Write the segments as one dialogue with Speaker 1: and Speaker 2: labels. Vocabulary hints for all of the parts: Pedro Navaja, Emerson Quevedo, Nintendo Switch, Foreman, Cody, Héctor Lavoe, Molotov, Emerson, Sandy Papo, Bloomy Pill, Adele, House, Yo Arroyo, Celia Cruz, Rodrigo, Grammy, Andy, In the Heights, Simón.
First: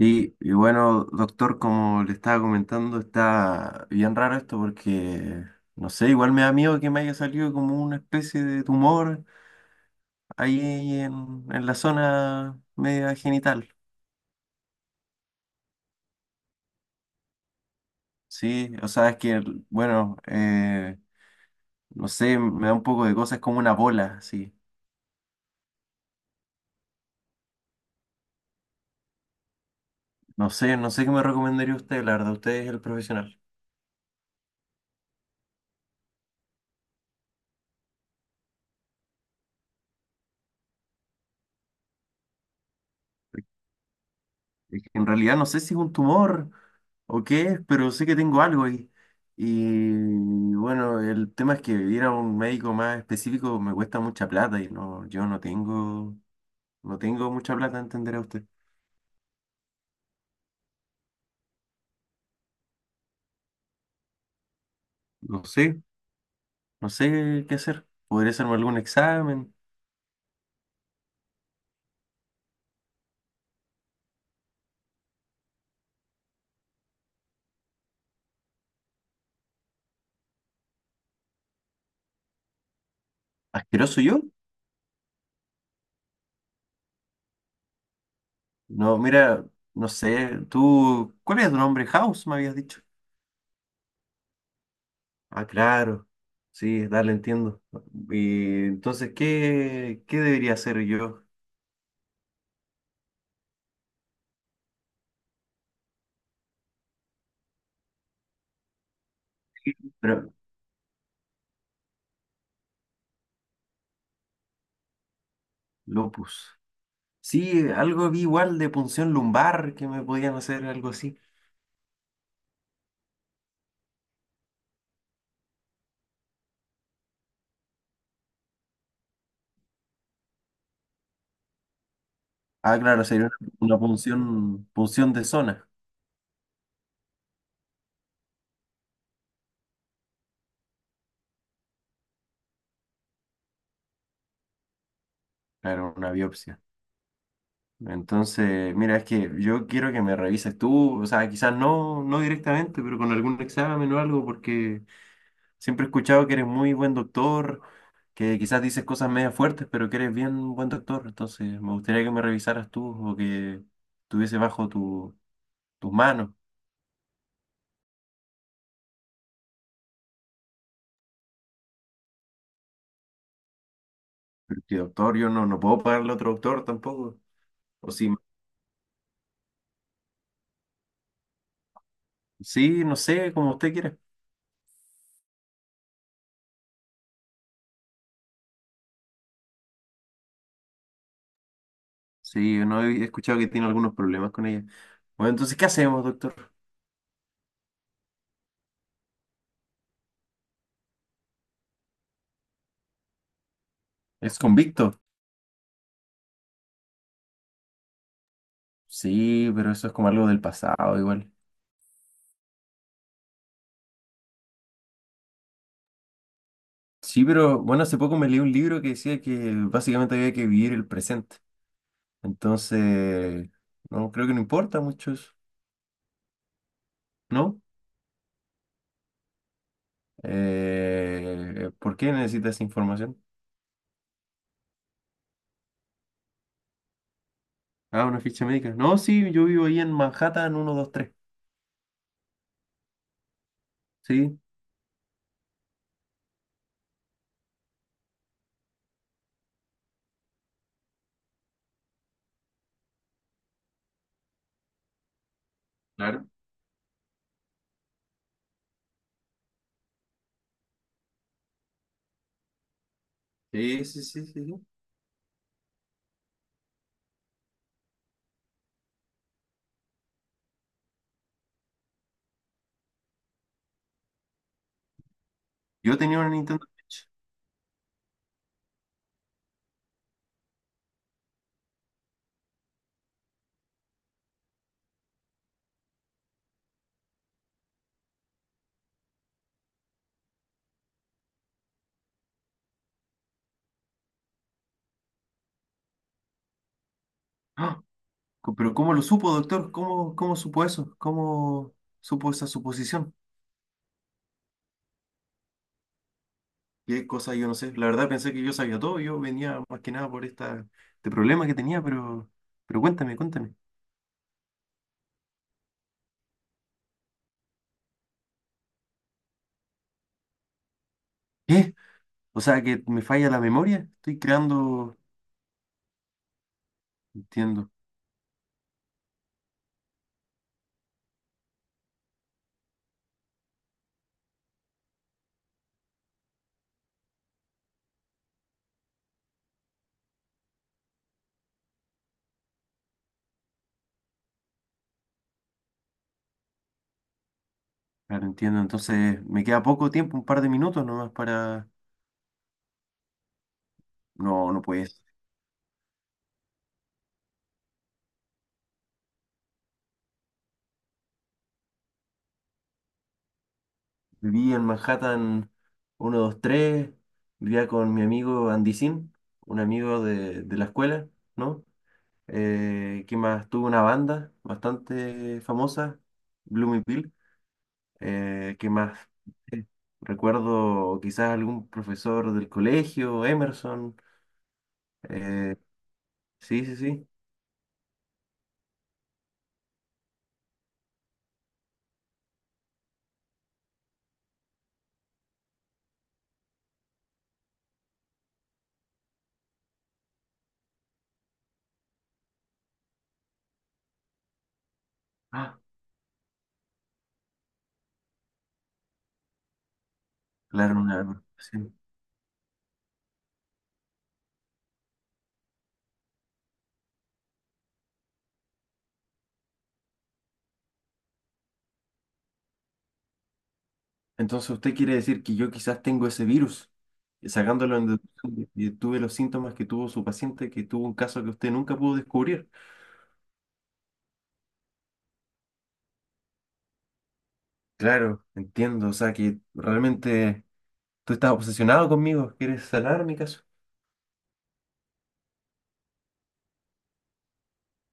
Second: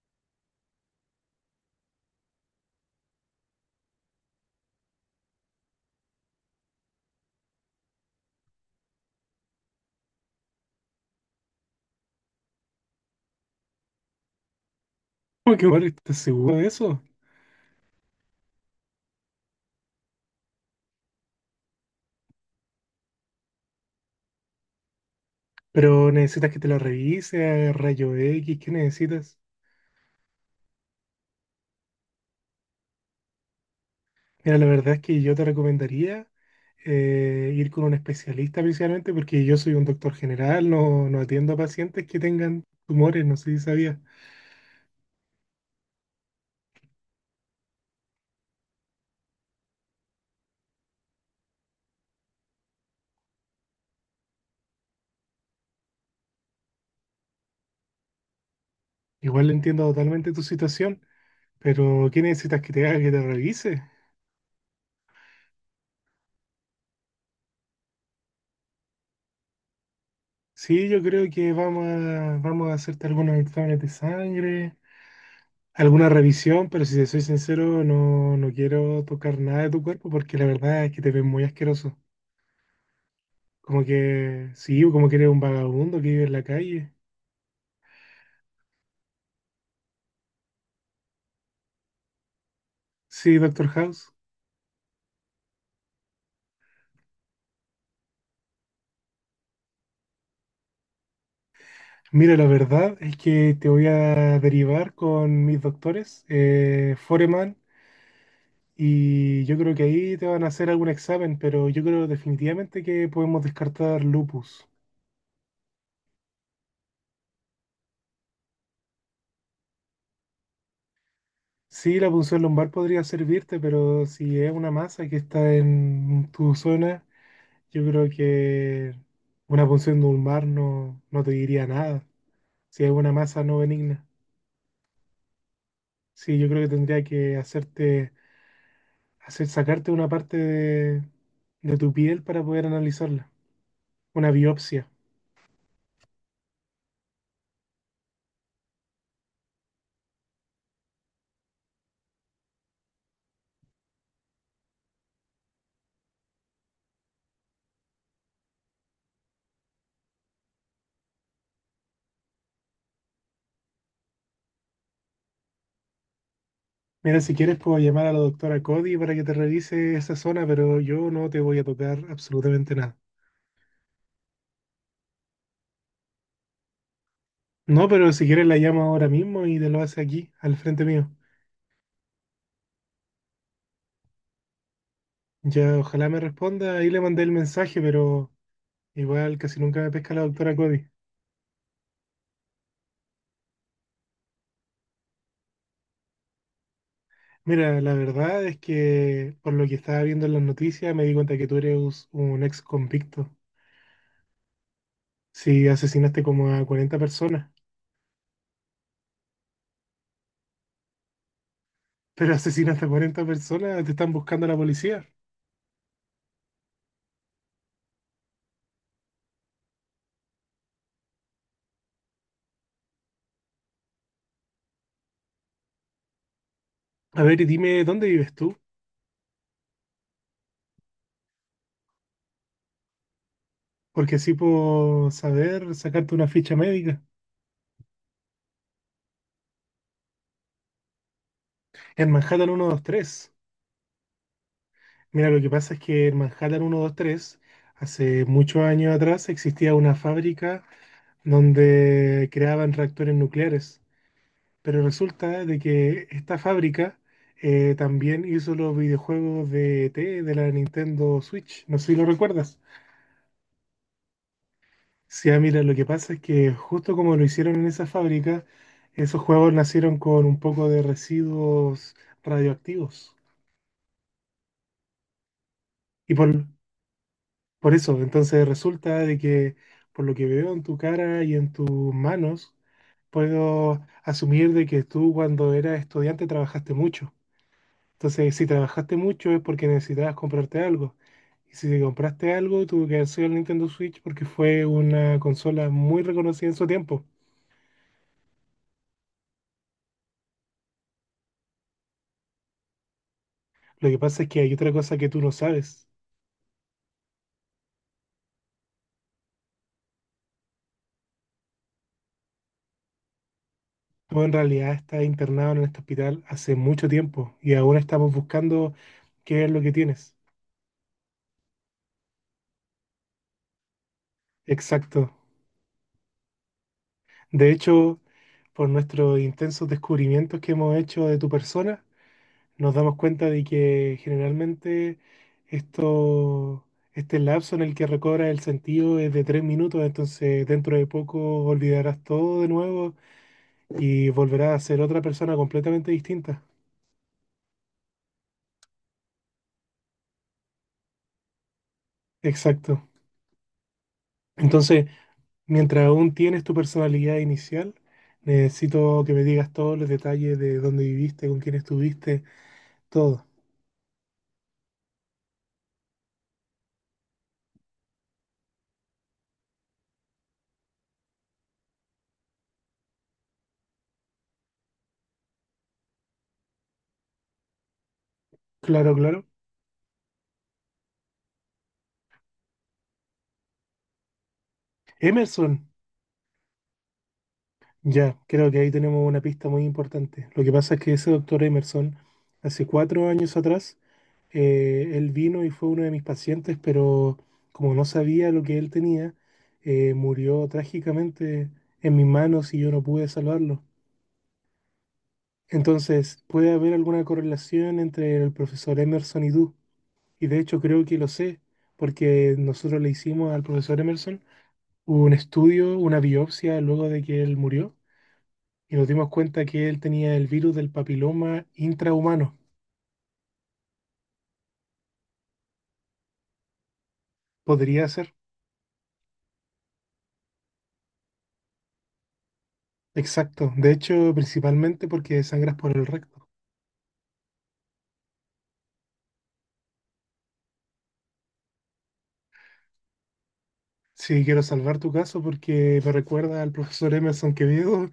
Speaker 1: Y bueno, doctor, como le estaba comentando, está bien raro esto porque, no sé, igual me da miedo que me haya salido como una especie de tumor ahí en la zona media genital.
Speaker 2: Uy, qué mal, ¿estás seguro de eso?
Speaker 1: Sí, o sea, es que, no sé, me da un poco de cosas como una bola, sí.
Speaker 2: Pero necesitas que te la revise, rayo X, ¿qué necesitas?
Speaker 1: No sé qué me recomendaría usted, la verdad, usted es el profesional.
Speaker 2: Mira, la verdad es que yo te recomendaría ir con un especialista principalmente porque yo soy un doctor general, no, no atiendo a pacientes que tengan tumores, no sé si sabías.
Speaker 1: Es que en realidad no sé si es un tumor o qué es, pero sé que tengo algo ahí. Y bueno, el tema es que ir a un médico más específico me cuesta mucha plata y no, yo no tengo, no tengo mucha plata, entenderá usted.
Speaker 2: Igual entiendo totalmente tu situación, pero ¿qué necesitas que te haga que te revise?
Speaker 1: No sé, no sé qué hacer. ¿Podría hacerme algún examen?
Speaker 2: Sí, yo creo que vamos a hacerte algunos exámenes de sangre, alguna revisión, pero si te soy sincero, no, no quiero tocar nada de tu cuerpo porque la verdad es que te ves muy asqueroso. Como
Speaker 1: ¿Asqueroso yo?
Speaker 2: que, sí, como que eres un vagabundo que vive en la calle.
Speaker 1: No, mira, no sé, tú, ¿cuál es tu nombre? House, me habías dicho.
Speaker 2: Sí, Doctor House.
Speaker 1: Ah, claro. Sí, dale, entiendo. Y entonces, ¿qué debería hacer yo?
Speaker 2: Mira, la verdad es que te voy a derivar con mis doctores, Foreman, y yo creo que ahí te
Speaker 1: Pero
Speaker 2: van a hacer algún examen, pero yo creo definitivamente que podemos descartar lupus.
Speaker 1: lupus. Sí, algo vi igual de punción lumbar que me podían hacer algo así.
Speaker 2: Sí, la punción lumbar podría servirte, pero si es una masa que está en tu zona, yo creo que una punción de un mar no, no te diría nada.
Speaker 1: Ah,
Speaker 2: Si es
Speaker 1: claro,
Speaker 2: una
Speaker 1: sería
Speaker 2: masa
Speaker 1: una,
Speaker 2: no
Speaker 1: una
Speaker 2: benigna.
Speaker 1: punción, punción de zona.
Speaker 2: Sí, yo creo que tendría que sacarte una parte de tu piel para poder analizarla. Una biopsia.
Speaker 1: Claro, una biopsia. Entonces, mira, es que yo quiero que me revises tú, o sea, quizás no directamente, pero con algún examen o algo, porque siempre he escuchado que eres muy buen doctor, que quizás dices cosas media fuertes, pero que eres bien buen doctor. Entonces, me gustaría que me revisaras tú o que tuviese tus manos.
Speaker 2: Mira, si quieres puedo llamar a la doctora Cody para que te revise esa zona, pero yo no te voy a tocar absolutamente nada.
Speaker 1: Porque doctor, yo no puedo pagarle a otro doctor tampoco.
Speaker 2: No,
Speaker 1: O sí,
Speaker 2: pero si quieres la llamo ahora mismo y te lo hace aquí, al frente mío.
Speaker 1: sí, no sé, como usted quiera.
Speaker 2: Ya, ojalá me responda. Ahí le mandé el mensaje, pero igual casi nunca me pesca la doctora Cody.
Speaker 1: Sí, no he escuchado que tiene algunos problemas con ella. Bueno, entonces, ¿qué hacemos, doctor?
Speaker 2: Mira, la verdad es que por lo que estaba viendo en las noticias me di cuenta que tú eres un ex convicto.
Speaker 1: ¿Es convicto?
Speaker 2: Si asesinaste como a 40 personas,
Speaker 1: Sí, pero eso es como algo del pasado igual.
Speaker 2: pero asesinaste a 40 personas, te están buscando la policía.
Speaker 1: Sí, pero bueno, hace poco me leí un libro que decía que básicamente había que vivir el presente. Entonces, no, creo que no importa mucho eso,
Speaker 2: A ver, y
Speaker 1: ¿no?
Speaker 2: dime dónde vives tú,
Speaker 1: ¿por qué necesita esa información?
Speaker 2: porque así puedo saber sacarte una ficha médica.
Speaker 1: Ah, una ficha médica. No, sí, yo vivo ahí en Manhattan 123.
Speaker 2: En Manhattan 123.
Speaker 1: Sí.
Speaker 2: Mira, lo que pasa es que en Manhattan 123 hace muchos años atrás, existía una fábrica donde creaban reactores nucleares. Pero resulta de que
Speaker 1: Claro.
Speaker 2: esta fábrica también hizo los videojuegos de ET de la Nintendo Switch. No sé si lo recuerdas.
Speaker 1: Sí, sí, sí, sí, sí.
Speaker 2: Sí, ah, mira, lo que pasa es que justo como lo hicieron en esa fábrica, esos juegos nacieron con un poco de residuos radioactivos.
Speaker 1: Yo
Speaker 2: Y
Speaker 1: tenía una
Speaker 2: por,
Speaker 1: Nintendo Switch.
Speaker 2: por eso, entonces resulta de que por lo que veo en tu cara y en tus manos, puedo asumir de que tú cuando eras estudiante trabajaste mucho. Entonces, si trabajaste mucho es porque necesitabas comprarte algo. Y si te compraste algo, tuvo que haber sido el Nintendo Switch porque fue una consola muy reconocida en su tiempo.
Speaker 1: ¡Ah! Pero ¿cómo lo supo, doctor? ¿Cómo supo eso? ¿Cómo supo esa suposición?
Speaker 2: Lo que pasa es que hay otra cosa que tú no sabes.
Speaker 1: Qué cosa, yo no sé. La verdad pensé que yo sabía todo. Yo venía más que nada por este problema que tenía, pero cuéntame.
Speaker 2: Tú en realidad estás internado en este hospital hace mucho tiempo y ahora estamos buscando qué es lo que tienes.
Speaker 1: ¿Qué? O sea, que me falla la memoria. Estoy creando…
Speaker 2: Exacto. De
Speaker 1: Entiendo,
Speaker 2: hecho, por nuestros intensos descubrimientos que hemos hecho de tu persona, nos damos cuenta de que generalmente esto, este lapso en el que recobras el sentido es de 3 minutos, entonces dentro de poco olvidarás todo de nuevo y volverás a ser otra persona completamente distinta.
Speaker 1: claro, entiendo. Entonces, me queda poco tiempo, un par de minutos nomás para…
Speaker 2: Exacto.
Speaker 1: No, no
Speaker 2: Entonces,
Speaker 1: puede ser.
Speaker 2: mientras aún tienes tu personalidad inicial, necesito que me digas todos los detalles de dónde viviste, con quién estuviste, todo.
Speaker 1: Viví en Manhattan 123, vivía con mi amigo Andy, un amigo de la escuela, ¿no? ¿Qué más? Tuve una banda bastante famosa, Bloomy Pill. ¿Qué
Speaker 2: Claro,
Speaker 1: más?
Speaker 2: claro.
Speaker 1: Eh, Recuerdo quizás algún profesor del colegio, Emerson. eh,
Speaker 2: Emerson.
Speaker 1: sí, sí, sí.
Speaker 2: Ya, creo que ahí tenemos una pista muy importante. Lo que pasa es que ese doctor Emerson, hace 4 años atrás, él vino y fue uno de mis pacientes, pero como no sabía lo que él tenía, murió trágicamente en mis manos y yo no pude salvarlo.
Speaker 1: Ah,
Speaker 2: Entonces, puede haber alguna correlación entre el profesor Emerson y tú. Y de hecho
Speaker 1: claro,
Speaker 2: creo que lo sé,
Speaker 1: sí.
Speaker 2: porque nosotros le hicimos al profesor Emerson un estudio, una biopsia luego de que él murió, y nos dimos cuenta que él tenía el virus del papiloma intrahumano.
Speaker 1: Entonces usted quiere decir que yo quizás tengo ese virus, sacándolo en
Speaker 2: Podría ser.
Speaker 1: deducción, y tuve los síntomas que tuvo su paciente, que tuvo un caso que usted nunca pudo descubrir.
Speaker 2: Exacto. De hecho, principalmente porque sangras por el recto.
Speaker 1: Claro, entiendo, o sea que realmente tú estás obsesionado conmigo, quieres sanar mi caso.
Speaker 2: Sí, quiero salvar tu caso porque me recuerda al profesor Emerson Quevedo,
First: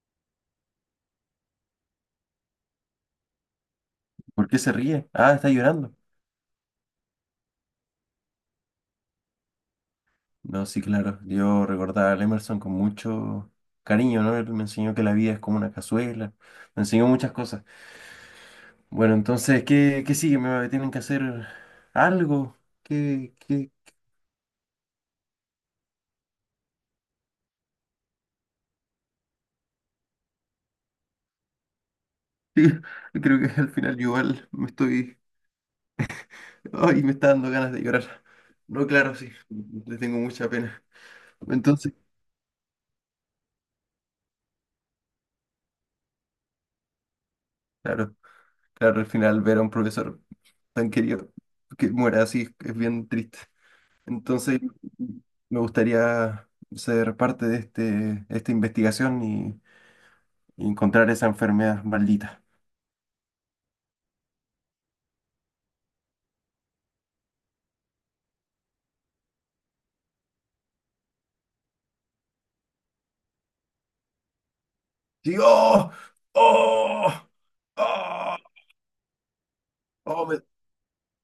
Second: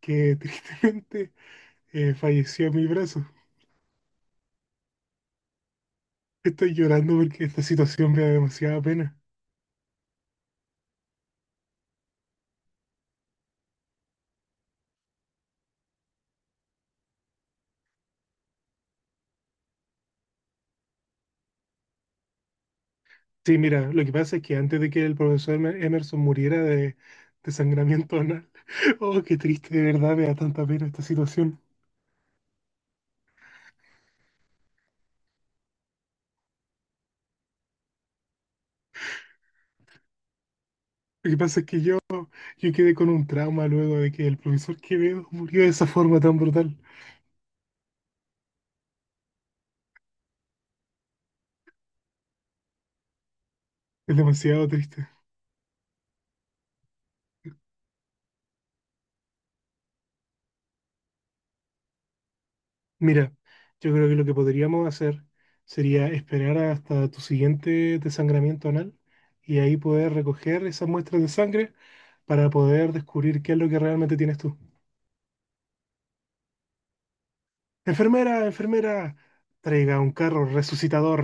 Speaker 2: que tristemente falleció en mi brazo.
Speaker 1: ¿Por qué se ríe? Ah, está llorando.
Speaker 2: Estoy llorando porque esta situación me da demasiada pena.
Speaker 1: No, sí, claro, yo recordaba a Emerson con mucho cariño, ¿no? Él me enseñó que la vida es como una cazuela, me enseñó muchas cosas. Bueno, entonces, ¿qué, qué sigue? ¿Me tienen que hacer algo? ¿Qué,
Speaker 2: Sí,
Speaker 1: qué,
Speaker 2: mira, lo que pasa es que antes de que el profesor Emerson muriera de desangramiento anal, oh, qué triste, de verdad, me da tanta pena esta situación.
Speaker 1: sí, creo que al final yo igual me estoy… Ay, me está dando ganas de llorar. No, claro, sí, le tengo mucha pena.
Speaker 2: Lo que pasa es que
Speaker 1: Entonces,
Speaker 2: yo quedé con un trauma luego de que el profesor Quevedo murió de esa forma tan brutal.
Speaker 1: claro, claro, al final ver a un profesor tan querido que muera así es bien triste.
Speaker 2: Es
Speaker 1: Entonces,
Speaker 2: demasiado triste.
Speaker 1: me gustaría ser parte de esta investigación y encontrar esa enfermedad maldita.
Speaker 2: Mira, yo creo que lo que podríamos hacer sería esperar hasta tu siguiente desangramiento anal y ahí poder recoger esas muestras de sangre para poder descubrir qué es lo que realmente tienes tú.
Speaker 1: Sí, ¡oh! ¡Oh! ¡Oh!
Speaker 2: Enfermera, enfermera, traiga un
Speaker 1: ¡Oh, me,
Speaker 2: carro resucitador.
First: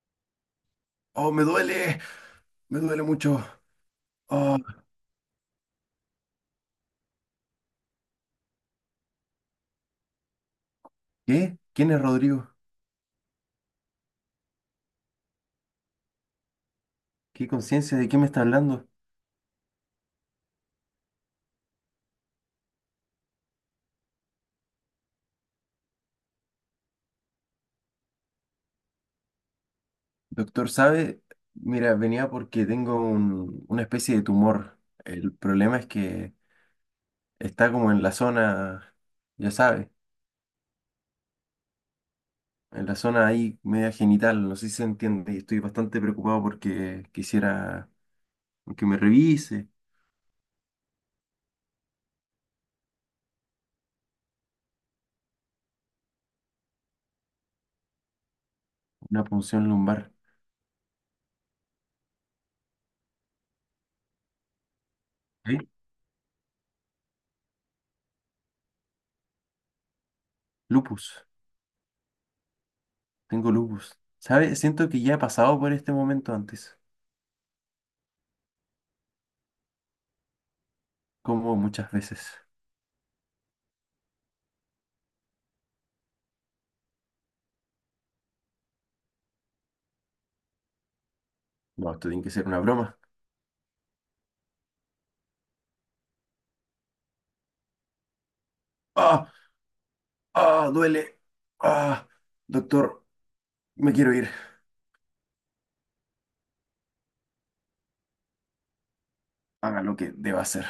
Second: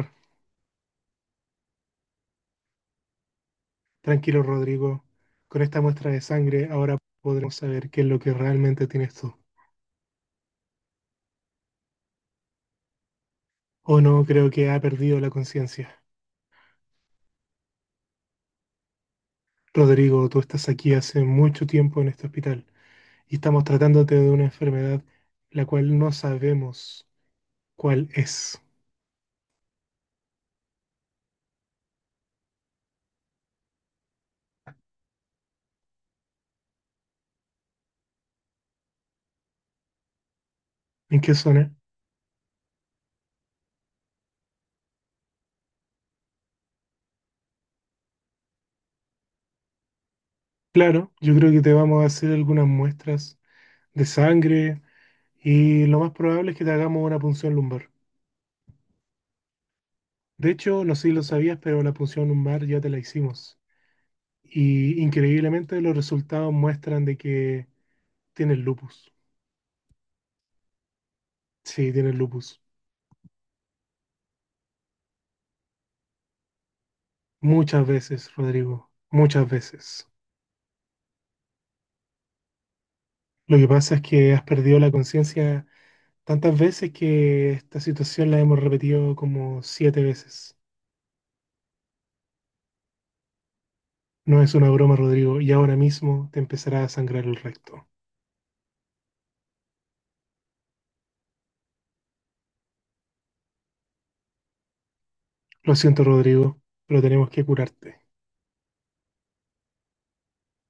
Speaker 1: ¡oh, me duele! Me duele mucho.
Speaker 2: Tranquilo,
Speaker 1: Oh,
Speaker 2: Rodrigo. Con esta muestra de sangre ahora podremos saber qué es lo que realmente tienes tú.
Speaker 1: ¿qué? ¿Quién es Rodrigo?
Speaker 2: O no, creo que ha perdido la conciencia.
Speaker 1: ¿Qué conciencia? ¿De qué me está hablando?
Speaker 2: Rodrigo, tú estás aquí hace mucho tiempo en este hospital y estamos tratándote de una enfermedad la cual no sabemos cuál es.
Speaker 1: Doctor, ¿sabe? Mira, venía porque tengo una especie de tumor. El problema es que está como en la zona, ya sabe,
Speaker 2: ¿En qué zona?
Speaker 1: en la zona ahí media genital, no sé si se entiende, y estoy bastante preocupado porque quisiera que me revise.
Speaker 2: Claro, yo creo que te vamos a hacer algunas muestras de sangre y lo más probable es que te hagamos una punción lumbar.
Speaker 1: Una punción lumbar.
Speaker 2: De hecho, no sé si lo sabías, pero la punción lumbar ya te la hicimos. Y
Speaker 1: ¿Eh?
Speaker 2: increíblemente los resultados muestran de que tienes lupus.
Speaker 1: Lupus,
Speaker 2: Sí, tienes lupus.
Speaker 1: tengo lupus. ¿Sabe? Siento que ya he pasado por este momento antes,
Speaker 2: Muchas veces, Rodrigo. Muchas veces.
Speaker 1: como muchas veces.
Speaker 2: Lo que pasa es que has perdido la conciencia tantas veces que esta situación la hemos repetido como 7 veces.
Speaker 1: No, esto tiene que ser una broma.
Speaker 2: No es una broma, Rodrigo, y ahora mismo te empezará a sangrar el recto.
Speaker 1: ¡Ah! Ah, duele. Ah, doctor, me quiero ir.
Speaker 2: Lo siento, Rodrigo, pero tenemos que curarte.
Speaker 1: Haga lo que deba hacer.